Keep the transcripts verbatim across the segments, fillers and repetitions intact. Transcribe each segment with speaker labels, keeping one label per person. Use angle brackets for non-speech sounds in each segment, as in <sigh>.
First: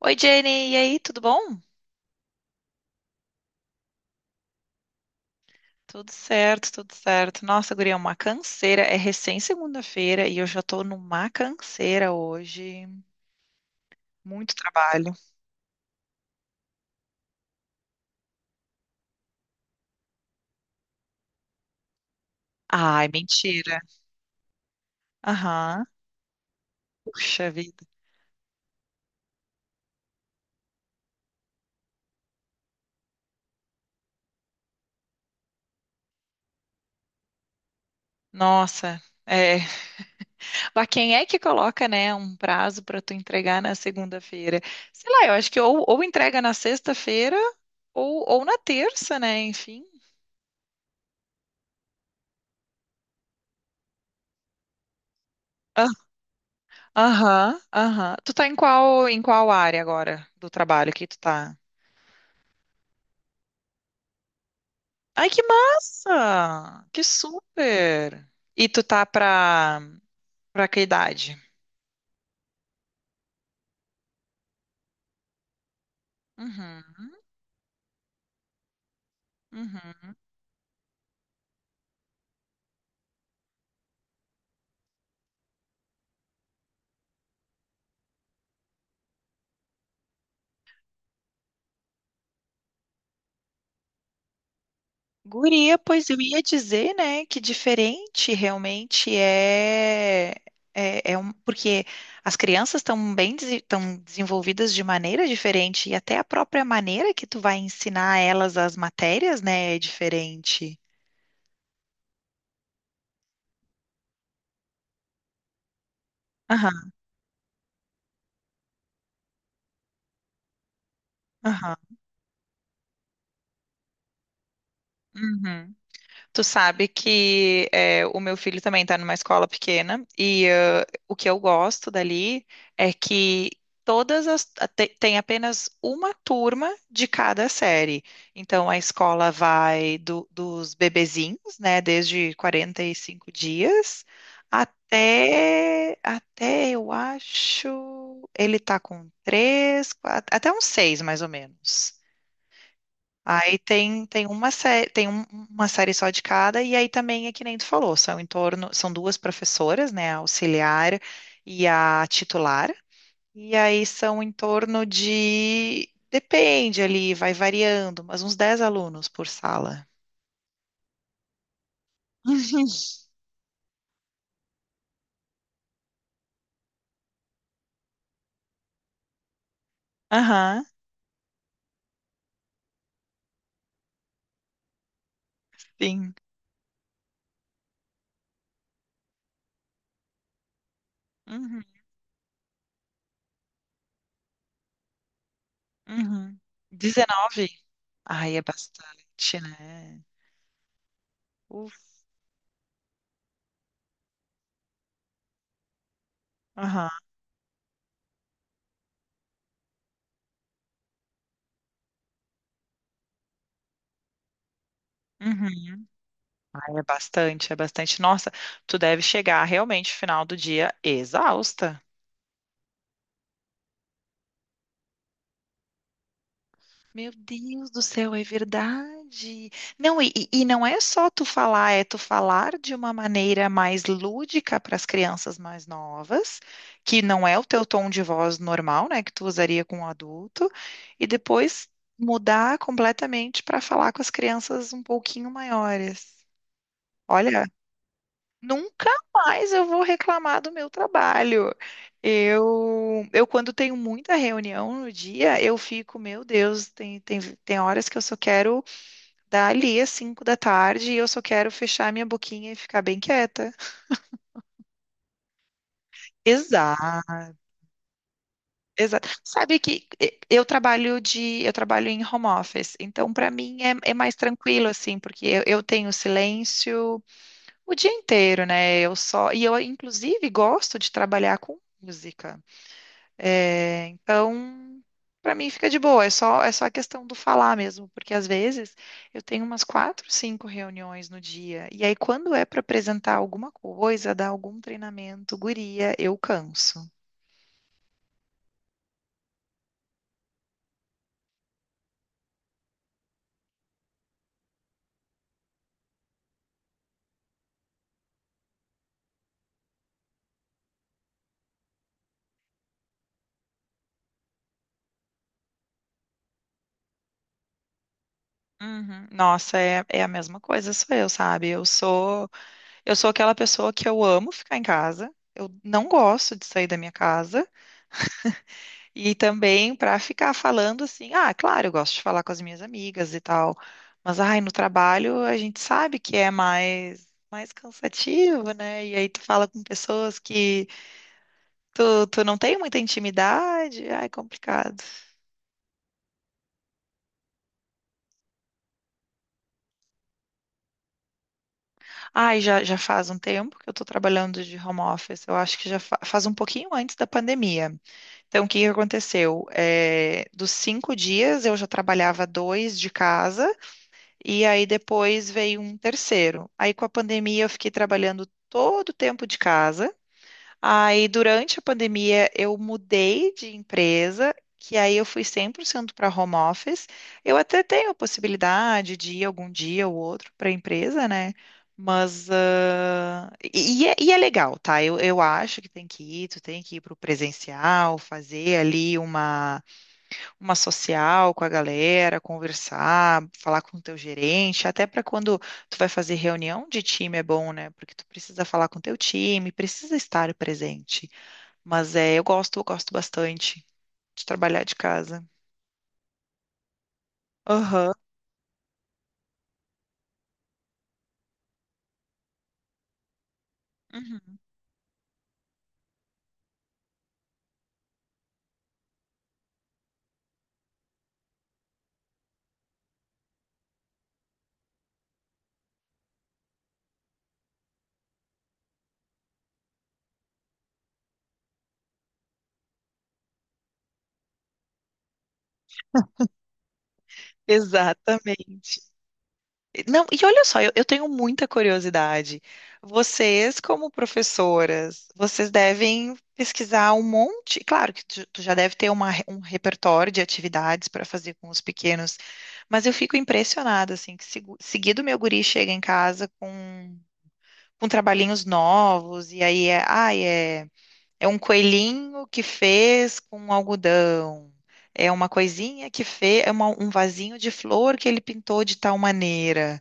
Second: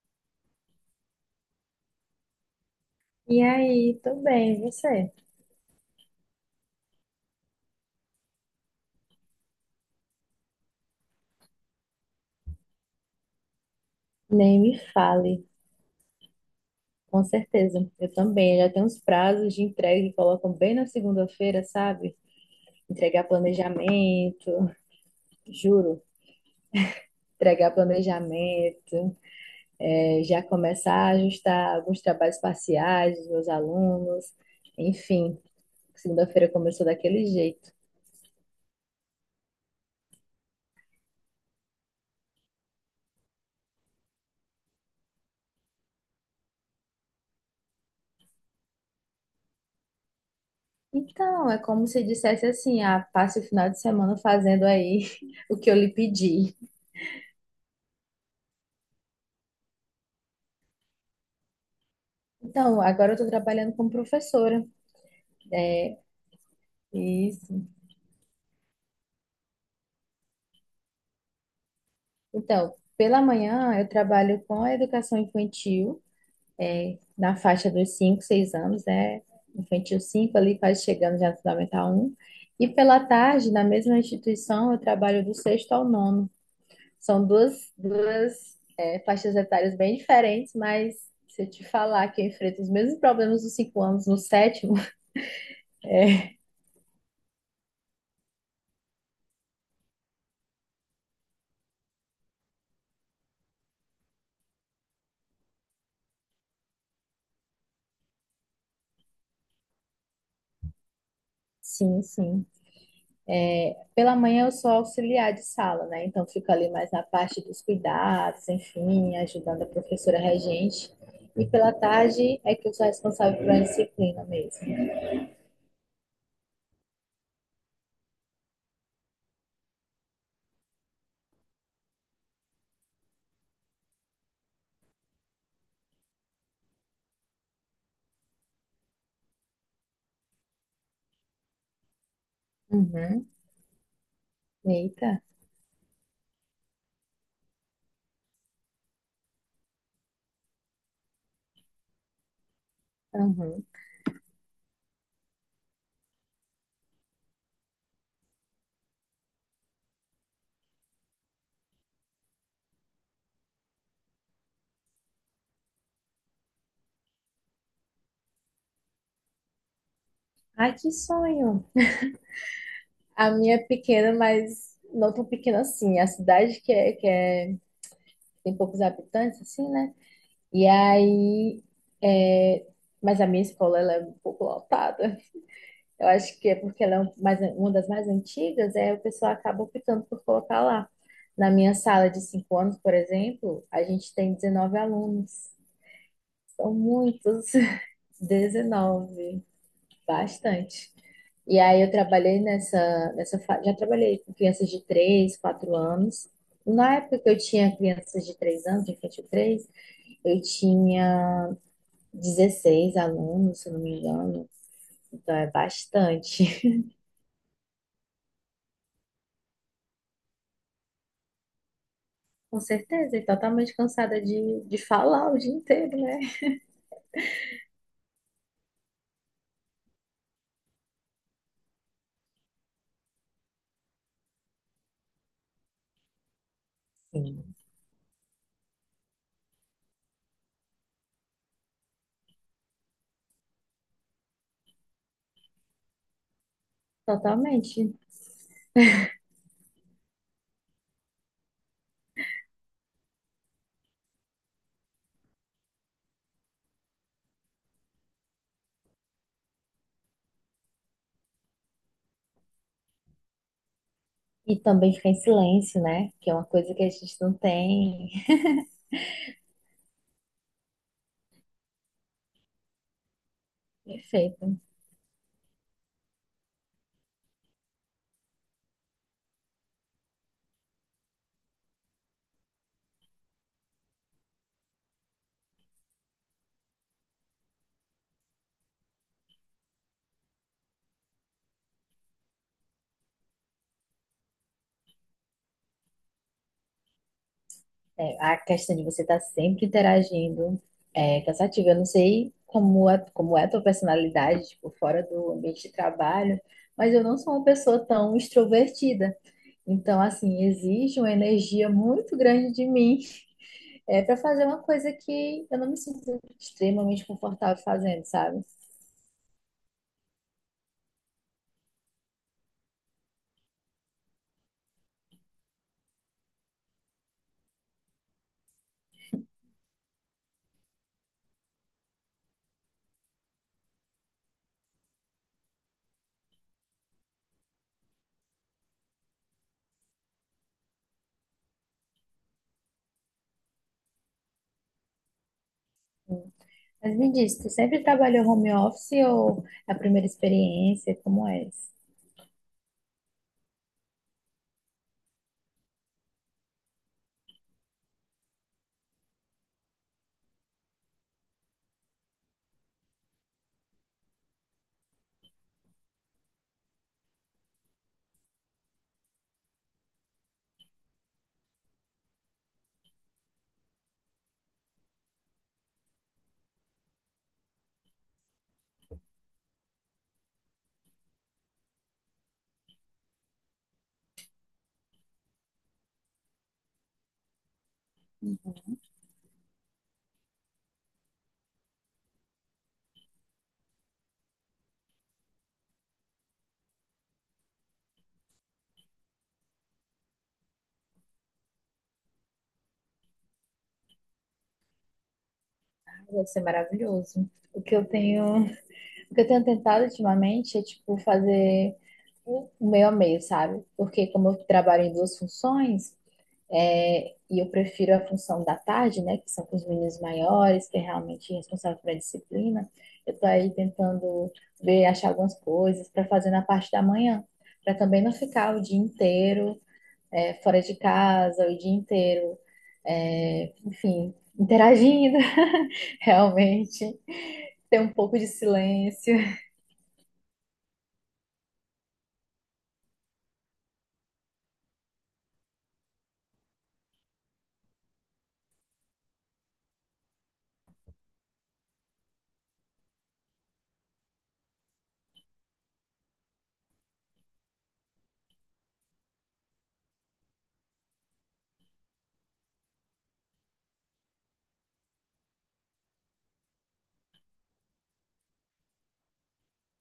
Speaker 1: Oi, Jenny, e aí, tudo bom?
Speaker 2: E aí, tudo bem, e você?
Speaker 1: Tudo certo, tudo certo. Nossa, guria, é uma canseira. É recém segunda-feira e eu já tô numa canseira hoje. Muito
Speaker 2: Nem me
Speaker 1: trabalho.
Speaker 2: fale, com certeza. Eu também, já tem uns prazos de entrega que colocam bem na segunda-feira, sabe?
Speaker 1: Ai,
Speaker 2: Entregar
Speaker 1: mentira.
Speaker 2: planejamento,
Speaker 1: Aham.
Speaker 2: juro,
Speaker 1: Puxa
Speaker 2: entregar
Speaker 1: vida.
Speaker 2: planejamento, eh, já começar a ajustar alguns trabalhos parciais dos meus alunos, enfim, segunda-feira começou daquele jeito.
Speaker 1: Nossa. É. Mas quem é que coloca, né, um prazo pra tu entregar na segunda-feira? Sei lá, eu acho que ou, ou entrega na sexta-feira ou, ou na terça, né? Enfim.
Speaker 2: Então, é como se dissesse assim, ah, passe o final de semana fazendo aí <laughs> o que eu
Speaker 1: Ah,
Speaker 2: lhe pedi.
Speaker 1: aham, aham. Tu tá em qual, em qual área agora do trabalho que tu tá?
Speaker 2: Então, agora eu estou trabalhando como professora
Speaker 1: Ai, que
Speaker 2: é,
Speaker 1: massa! Que
Speaker 2: Isso.
Speaker 1: super! E tu tá pra, pra que idade?
Speaker 2: Então, pela manhã eu trabalho com a educação infantil, é,
Speaker 1: Uhum,
Speaker 2: na faixa dos cinco, seis anos, né? Infantil
Speaker 1: uhum.
Speaker 2: cinco ali quase chegando já no Fundamental um. E pela tarde, na mesma instituição, eu trabalho do sexto ao nono. São duas, duas, é, faixas etárias bem diferentes, mas se eu te falar que eu enfrento os mesmos problemas dos cinco anos no sétimo,
Speaker 1: Guria, pois eu ia dizer, né, que diferente realmente é, é, é um, porque as crianças estão bem estão desenvolvidas de maneira diferente e até a própria maneira que tu vai ensinar elas as matérias, né, é diferente.
Speaker 2: <laughs> sim, sim. Pela manhã eu sou auxiliar de sala, né? Então fico ali
Speaker 1: Aham,
Speaker 2: mais na parte dos cuidados, enfim, ajudando a professora regente. E pela
Speaker 1: aham.
Speaker 2: tarde é que eu sou responsável pela disciplina mesmo.
Speaker 1: Uhum. Tu sabe que é, o meu filho também está numa escola pequena e ãh, o que eu gosto dali é que todas as te- tem apenas uma turma de cada série. Então a escola vai do- dos bebezinhos, né, desde
Speaker 2: Uhum.
Speaker 1: quarenta e cinco dias
Speaker 2: Eita.
Speaker 1: até até eu acho ele tá com três, quatro, até uns seis mais ou menos. Aí
Speaker 2: Uhum.
Speaker 1: tem, tem uma série, tem um- uma série só de cada, e aí também é que nem tu falou, são em torno, são duas professoras, né, a auxiliar e a titular, e aí são em torno de, depende ali, vai variando, mas uns dez alunos por sala.
Speaker 2: Ai, que sonho.
Speaker 1: <laughs>
Speaker 2: A minha é pequena, mas não tão pequena assim. A cidade que é, que é, tem poucos habitantes, assim, né?
Speaker 1: Uhum. Aham,
Speaker 2: E aí, é, mas a minha escola ela é um pouco lotada. Eu
Speaker 1: sim.
Speaker 2: acho que é porque ela é um- mais, uma das mais antigas, é o pessoal acaba optando por colocar lá. Na
Speaker 1: Uhum,
Speaker 2: minha sala de cinco anos, por exemplo, a gente tem dezenove alunos.
Speaker 1: uhum.
Speaker 2: São
Speaker 1: Dezenove.
Speaker 2: muitos. <laughs>
Speaker 1: Ai, é bastante,
Speaker 2: dezenove,
Speaker 1: né?
Speaker 2: bastante. E aí eu
Speaker 1: Uf.
Speaker 2: trabalhei nessa, nessa, fa- já trabalhei com crianças de três, quatro anos.
Speaker 1: Aham.
Speaker 2: Na época que eu tinha crianças de três anos, de infantil três, eu tinha dezesseis alunos, se eu não me engano. Então é
Speaker 1: Uhum.
Speaker 2: bastante.
Speaker 1: É bastante, é bastante. Nossa, tu deve chegar realmente no final do dia exausta.
Speaker 2: Com certeza, e totalmente cansada de, de falar o dia inteiro, né?
Speaker 1: Meu Deus do céu, é verdade. Não, e, e e não é só tu falar, é tu falar de uma maneira mais lúdica para as crianças mais novas, que não é o
Speaker 2: Sim.
Speaker 1: teu tom de voz normal, né, que tu usaria com um adulto, e depois mudar completamente para falar com as crianças um pouquinho maiores. Olha,
Speaker 2: Totalmente.
Speaker 1: nunca mais eu vou reclamar do meu trabalho. Eu, eu quando tenho muita reunião no dia, eu fico, meu Deus, tem, tem, tem horas que eu só quero dar ali às cinco da tarde e eu só quero fechar minha boquinha e ficar bem quieta.
Speaker 2: E também ficar em silêncio, né? Que é uma coisa
Speaker 1: Exato,
Speaker 2: que a gente não tem.
Speaker 1: exato. Sabe que eh, eu trabalho de, eu trabalho em home office, então para mim é, é mais
Speaker 2: Perfeito.
Speaker 1: tranquilo assim, porque eu, eu tenho silêncio o dia inteiro, né? Eu só, e eu inclusive gosto de trabalhar com música. É, então, para mim fica de boa, é só, é só a questão do falar mesmo, porque às vezes eu tenho umas quatro, cinco reuniões no dia, e aí quando é para apresentar alguma coisa, dar algum treinamento, guria, eu canso.
Speaker 2: É, a questão de você estar sempre interagindo é cansativa. Eu não sei como é, como é a tua personalidade, tipo, fora do ambiente de trabalho, mas eu não sou uma pessoa tão extrovertida. Então, assim, exige uma energia muito grande de mim É para fazer uma coisa que eu não me sinto extremamente confortável fazendo, sabe?
Speaker 1: Uhum. Nossa, é, é a mesma coisa, sou eu, sabe? Eu sou, eu sou aquela pessoa que eu amo ficar em casa, eu não gosto de sair da minha casa. E também para ficar falando assim, ah, claro, eu gosto de falar com as minhas amigas e tal, mas ai, no trabalho a gente sabe que é mais mais cansativo, né? E aí tu fala com pessoas que tu, tu não tem muita intimidade, ai, complicado.
Speaker 2: Mas me diz, tu sempre trabalhou home office ou é a primeira experiência? Como é isso?
Speaker 1: Ai, já, já faz um tempo que eu tô trabalhando de home office, eu acho que já fa- faz um pouquinho antes da pandemia. Então, o que que aconteceu? É, dos cinco dias eu já trabalhava dois de casa. E aí depois veio um terceiro. Aí com a pandemia eu fiquei trabalhando todo o tempo de casa. Aí durante a pandemia eu mudei de empresa, que aí eu fui cem por cento para home office. Eu até tenho a possibilidade de ir algum dia ou outro para a empresa, né? Mas ah, e, e é, e é legal, tá? Eu, eu acho que tem que ir, tu tem que ir para o presencial, fazer ali uma uma social com a galera, conversar, falar com o teu gerente, até para quando tu vai fazer reunião de time é bom, né? Porque tu precisa falar com o teu time, precisa estar presente. Mas é, eu gosto, eu gosto bastante de trabalhar de casa.
Speaker 2: Ah, deve ser maravilhoso. O que eu
Speaker 1: Aham,
Speaker 2: tenho, o que eu tenho tentado ultimamente é tipo fazer o meio a meio, sabe? Porque como
Speaker 1: uhum,
Speaker 2: eu trabalho em duas funções, é, e eu prefiro a função da tarde, né, que são com os meninos maiores, que é realmente responsável pela disciplina. Eu estou aí tentando ver, achar algumas coisas para fazer na parte da manhã, para também não ficar o dia inteiro é, fora de casa, o dia inteiro, é, enfim, interagindo, <laughs> realmente, ter um pouco de
Speaker 1: exatamente.
Speaker 2: silêncio.
Speaker 1: Não, e olha só, eu, eu tenho muita curiosidade. Vocês, como professoras, vocês devem pesquisar um monte. Claro que tu, tu já deve ter uma re- um repertório de atividades para fazer com os pequenos, mas eu fico impressionada, assim, que segu- seguido meu guri chega em casa com, com trabalhinhos novos, e aí é, ai, é, é um coelhinho que fez com algodão. É uma coisinha que fez, é uma- um vasinho de flor que ele pintou de tal maneira.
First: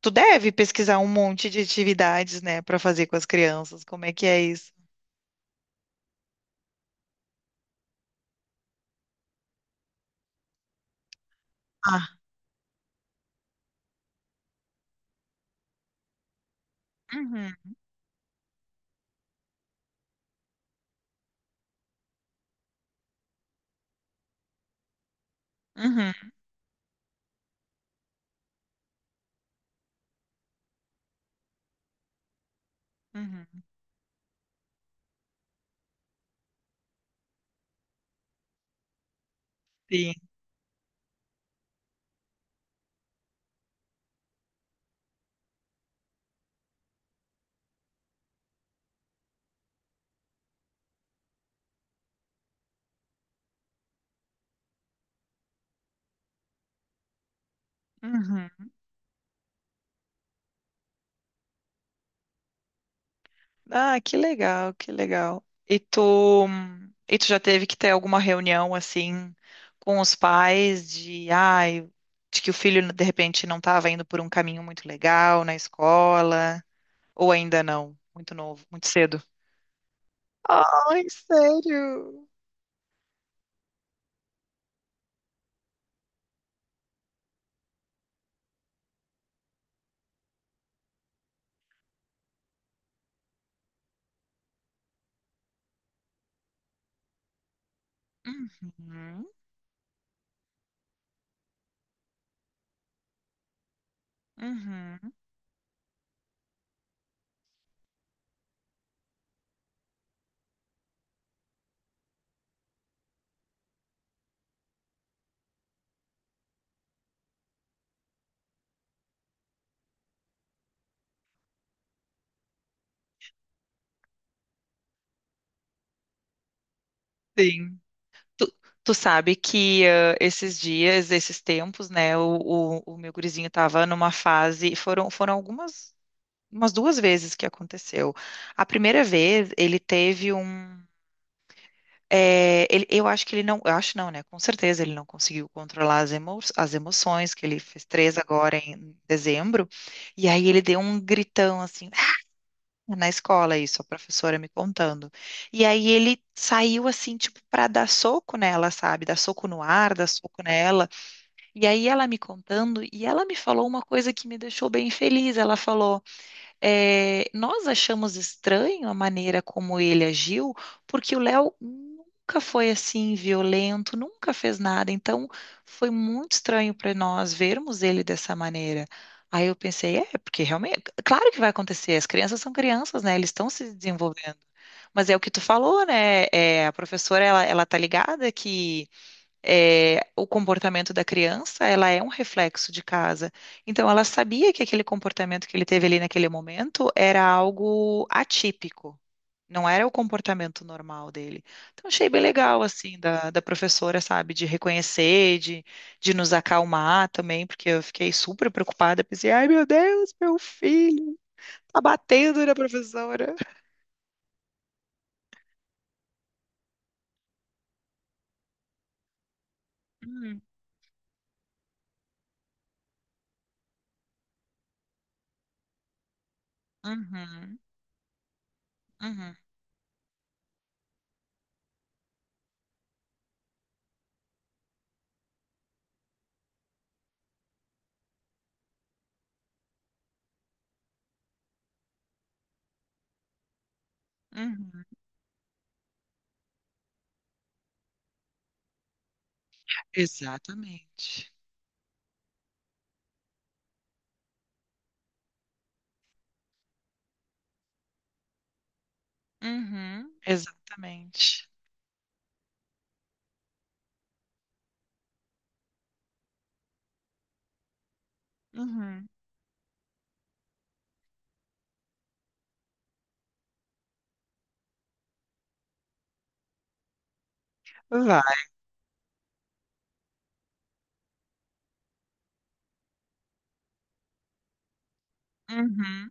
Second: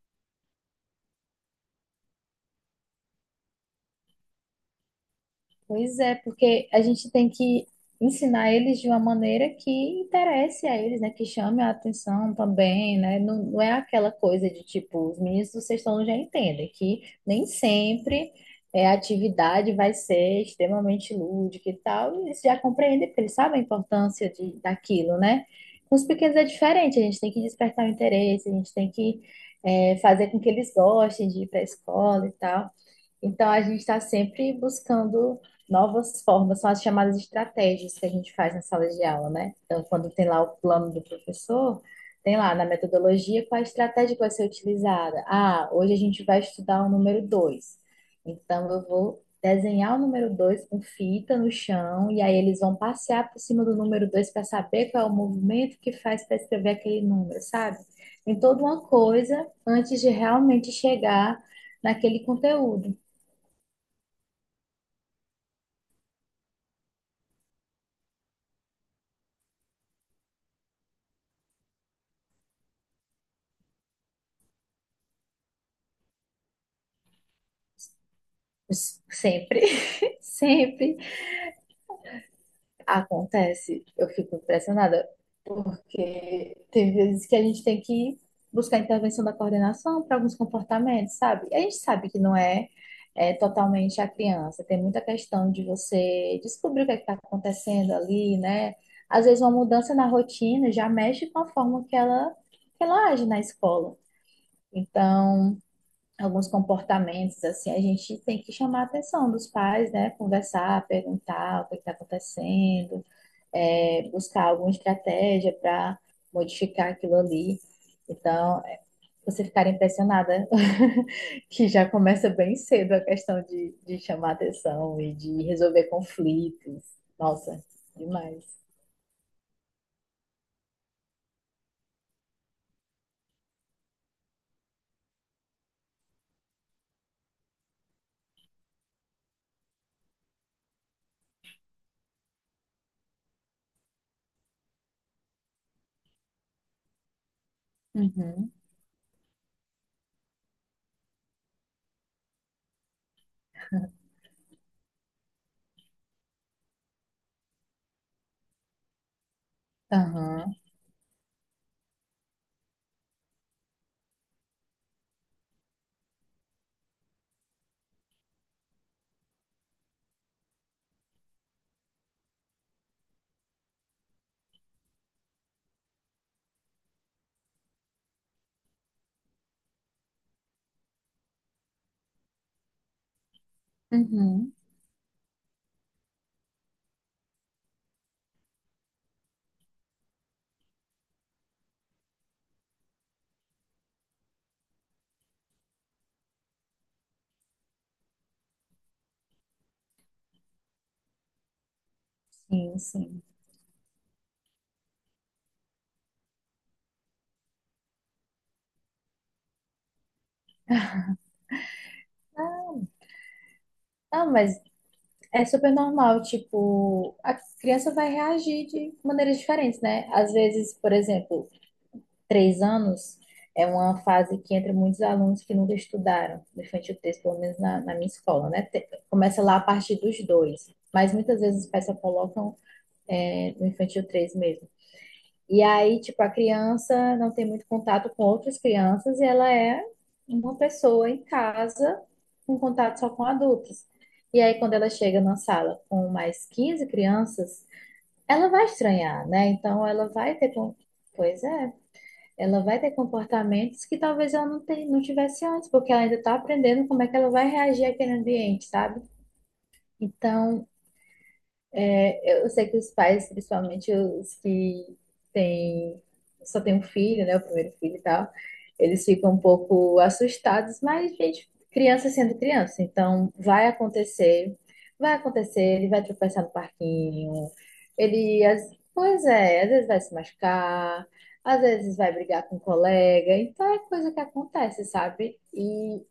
Speaker 1: Tu deve pesquisar um monte de atividades, né, para fazer com as crianças. Como é que é isso?
Speaker 2: Pois é, porque a gente tem que ensinar eles de uma maneira que interesse a eles, né? Que chame a
Speaker 1: Ah,
Speaker 2: atenção também, né? Não, não é aquela coisa de tipo, os meninos do sexto ano já entendem que nem
Speaker 1: uhum,
Speaker 2: sempre é, a atividade vai ser extremamente lúdica e tal. E eles já compreendem, porque eles sabem a importância de, daquilo, né? Com os
Speaker 1: uhum,
Speaker 2: pequenos é diferente, a gente tem que despertar o interesse, a gente tem que é, fazer com que eles gostem de ir para a escola e tal. Então, a
Speaker 1: uhum,
Speaker 2: gente está sempre buscando novas formas, são as chamadas estratégias que a gente faz na sala de aula, né? Então, quando
Speaker 1: sim,
Speaker 2: tem lá o plano do professor, tem lá na metodologia qual a estratégia que vai ser utilizada. Ah, hoje a gente vai estudar o número dois. Então, eu vou desenhar o número dois com fita no chão, e aí eles vão passear por cima do número dois para saber qual é o movimento que faz para escrever aquele número, sabe? Tem toda
Speaker 1: uhum.
Speaker 2: uma coisa antes de realmente chegar naquele conteúdo.
Speaker 1: Ah, que legal, que legal. E tu, e tu já teve que ter alguma reunião assim com os pais de, ai, de que o filho de repente não estava indo por um caminho muito legal na escola, ou ainda não, muito novo, muito cedo.
Speaker 2: Sempre, <laughs> sempre
Speaker 1: Ai, sério?
Speaker 2: acontece. Eu fico impressionada, porque tem vezes que a gente tem que buscar intervenção da coordenação para alguns comportamentos, sabe? E a gente sabe que não é, é totalmente a criança, tem muita questão de você descobrir o que está acontecendo ali, né? Às
Speaker 1: Uhum,
Speaker 2: vezes uma mudança na rotina já mexe com a forma que ela, que ela age na escola.
Speaker 1: uhum,
Speaker 2: Então, alguns comportamentos, assim, a gente tem que chamar a atenção dos pais, né? Conversar, perguntar o que está acontecendo, é, buscar alguma estratégia para modificar aquilo ali. Então, é, você ficar impressionada <laughs> que já começa bem cedo a questão de, de chamar atenção e de resolver conflitos. Nossa,
Speaker 1: sim. Tu,
Speaker 2: demais.
Speaker 1: tu sabe que ah, esses dias, esses tempos, né, o, o, o meu gurizinho estava numa fase, foram, foram algumas, umas duas vezes que aconteceu. A primeira vez, ele teve um, eh, ele, eu acho que ele não, eu acho não, né, com certeza ele não conseguiu controlar as, emo, as emoções, que ele fez três
Speaker 2: Uhum,
Speaker 1: agora em dezembro, e aí ele deu um gritão assim, é na escola, isso, a professora me contando. E aí ele saiu assim, tipo, pra dar soco nela, sabe? Dar soco no ar, dar soco
Speaker 2: aham,
Speaker 1: nela. E aí ela me contando, e ela me falou uma coisa que me deixou bem feliz. Ela falou. É, nós achamos estranho a maneira como ele agiu, porque o Léo nunca foi assim violento, nunca fez nada. Então, foi muito estranho para nós vermos ele dessa maneira. Aí eu pensei, é, porque realmente, claro que vai acontecer, as crianças são crianças, né? Eles estão se desenvolvendo.
Speaker 2: uhum,
Speaker 1: Mas é o que tu falou, né? É, a professora, ela, ela tá ligada que é, o comportamento da criança, ela é um reflexo de casa. Então, ela sabia que aquele comportamento que ele teve ali naquele momento era algo atípico, não era o comportamento normal dele. Então, achei bem legal,
Speaker 2: sim,
Speaker 1: assim,
Speaker 2: sim.
Speaker 1: da, da professora, sabe, de reconhecer, de, de nos acalmar também, porque eu fiquei super preocupada, pensei, ai, meu Deus, meu filho, tá batendo na professora.
Speaker 2: Ah, mas é super normal, tipo, a criança vai reagir de maneiras diferentes, né? Às
Speaker 1: Hum,
Speaker 2: vezes, por exemplo, três anos é uma fase que entra muitos alunos que nunca estudaram, no infantil três pelo
Speaker 1: Uhum,
Speaker 2: menos na, na minha escola, né? Te-
Speaker 1: uhum,
Speaker 2: Começa lá a partir dos dois, mas muitas vezes os pais só colocam é, no infantil três mesmo. E aí, tipo, a criança não tem muito contato com outras crianças e ela é uma pessoa em casa com contato só com adultos. E aí, quando
Speaker 1: uhum.
Speaker 2: ela chega na sala com mais quinze crianças, ela vai estranhar, né? Então, ela vai ter. com-
Speaker 1: Exatamente.
Speaker 2: Pois é, ela vai ter comportamentos que talvez ela não, te- não tivesse antes, porque ela ainda está aprendendo como é que ela vai reagir àquele ambiente, sabe?
Speaker 1: Uhum,
Speaker 2: Então,
Speaker 1: exatamente.
Speaker 2: eu sei que os pais, principalmente os que têm, só têm um filho, né, o primeiro filho e tal, eles
Speaker 1: Uhum,
Speaker 2: ficam um pouco assustados, mas, gente, criança sendo criança, então vai acontecer, vai acontecer, ele vai tropeçar no parquinho,
Speaker 1: vai.
Speaker 2: ele, às- pois é, às vezes vai se machucar, às vezes vai brigar com um colega, então é coisa que acontece, sabe? E
Speaker 1: Uhum,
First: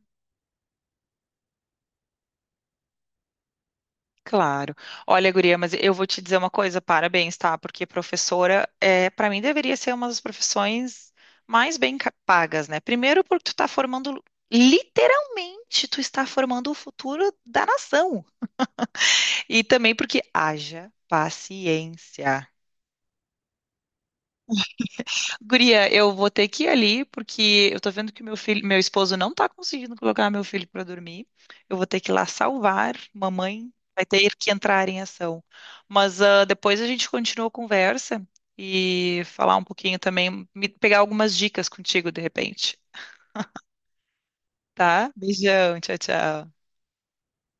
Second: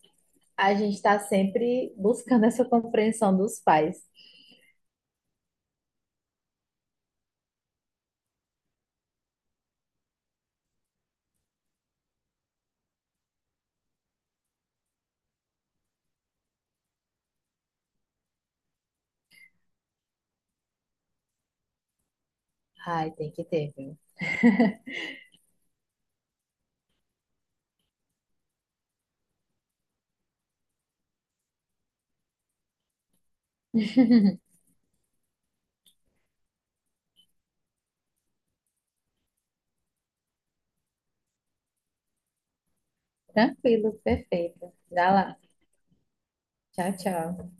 Speaker 2: a gente está sempre buscando <laughs> essa compreensão dos pais.
Speaker 1: claro. Olha, guria, mas eu vou te dizer uma coisa, parabéns, tá? Porque professora, é, para mim, deveria ser uma das profissões mais bem ca- pagas, né? Primeiro porque tu tá formando, literalmente, tu está formando o futuro da nação. E também porque haja paciência.
Speaker 2: Ai, tem que ter, viu?
Speaker 1: Guria, eu vou ter que ir ali, porque eu tô vendo que meu filho, meu esposo não tá conseguindo colocar meu filho pra dormir. Eu vou ter que ir lá salvar. Mamãe vai ter que entrar em ação. Mas ah, depois a gente continua a conversa e falar um pouquinho também, me- pegar algumas dicas contigo de repente,
Speaker 2: Tranquilo, perfeito.
Speaker 1: tá?
Speaker 2: Dá lá.
Speaker 1: Beijão, tchau, tchau.
Speaker 2: Tchau, tchau.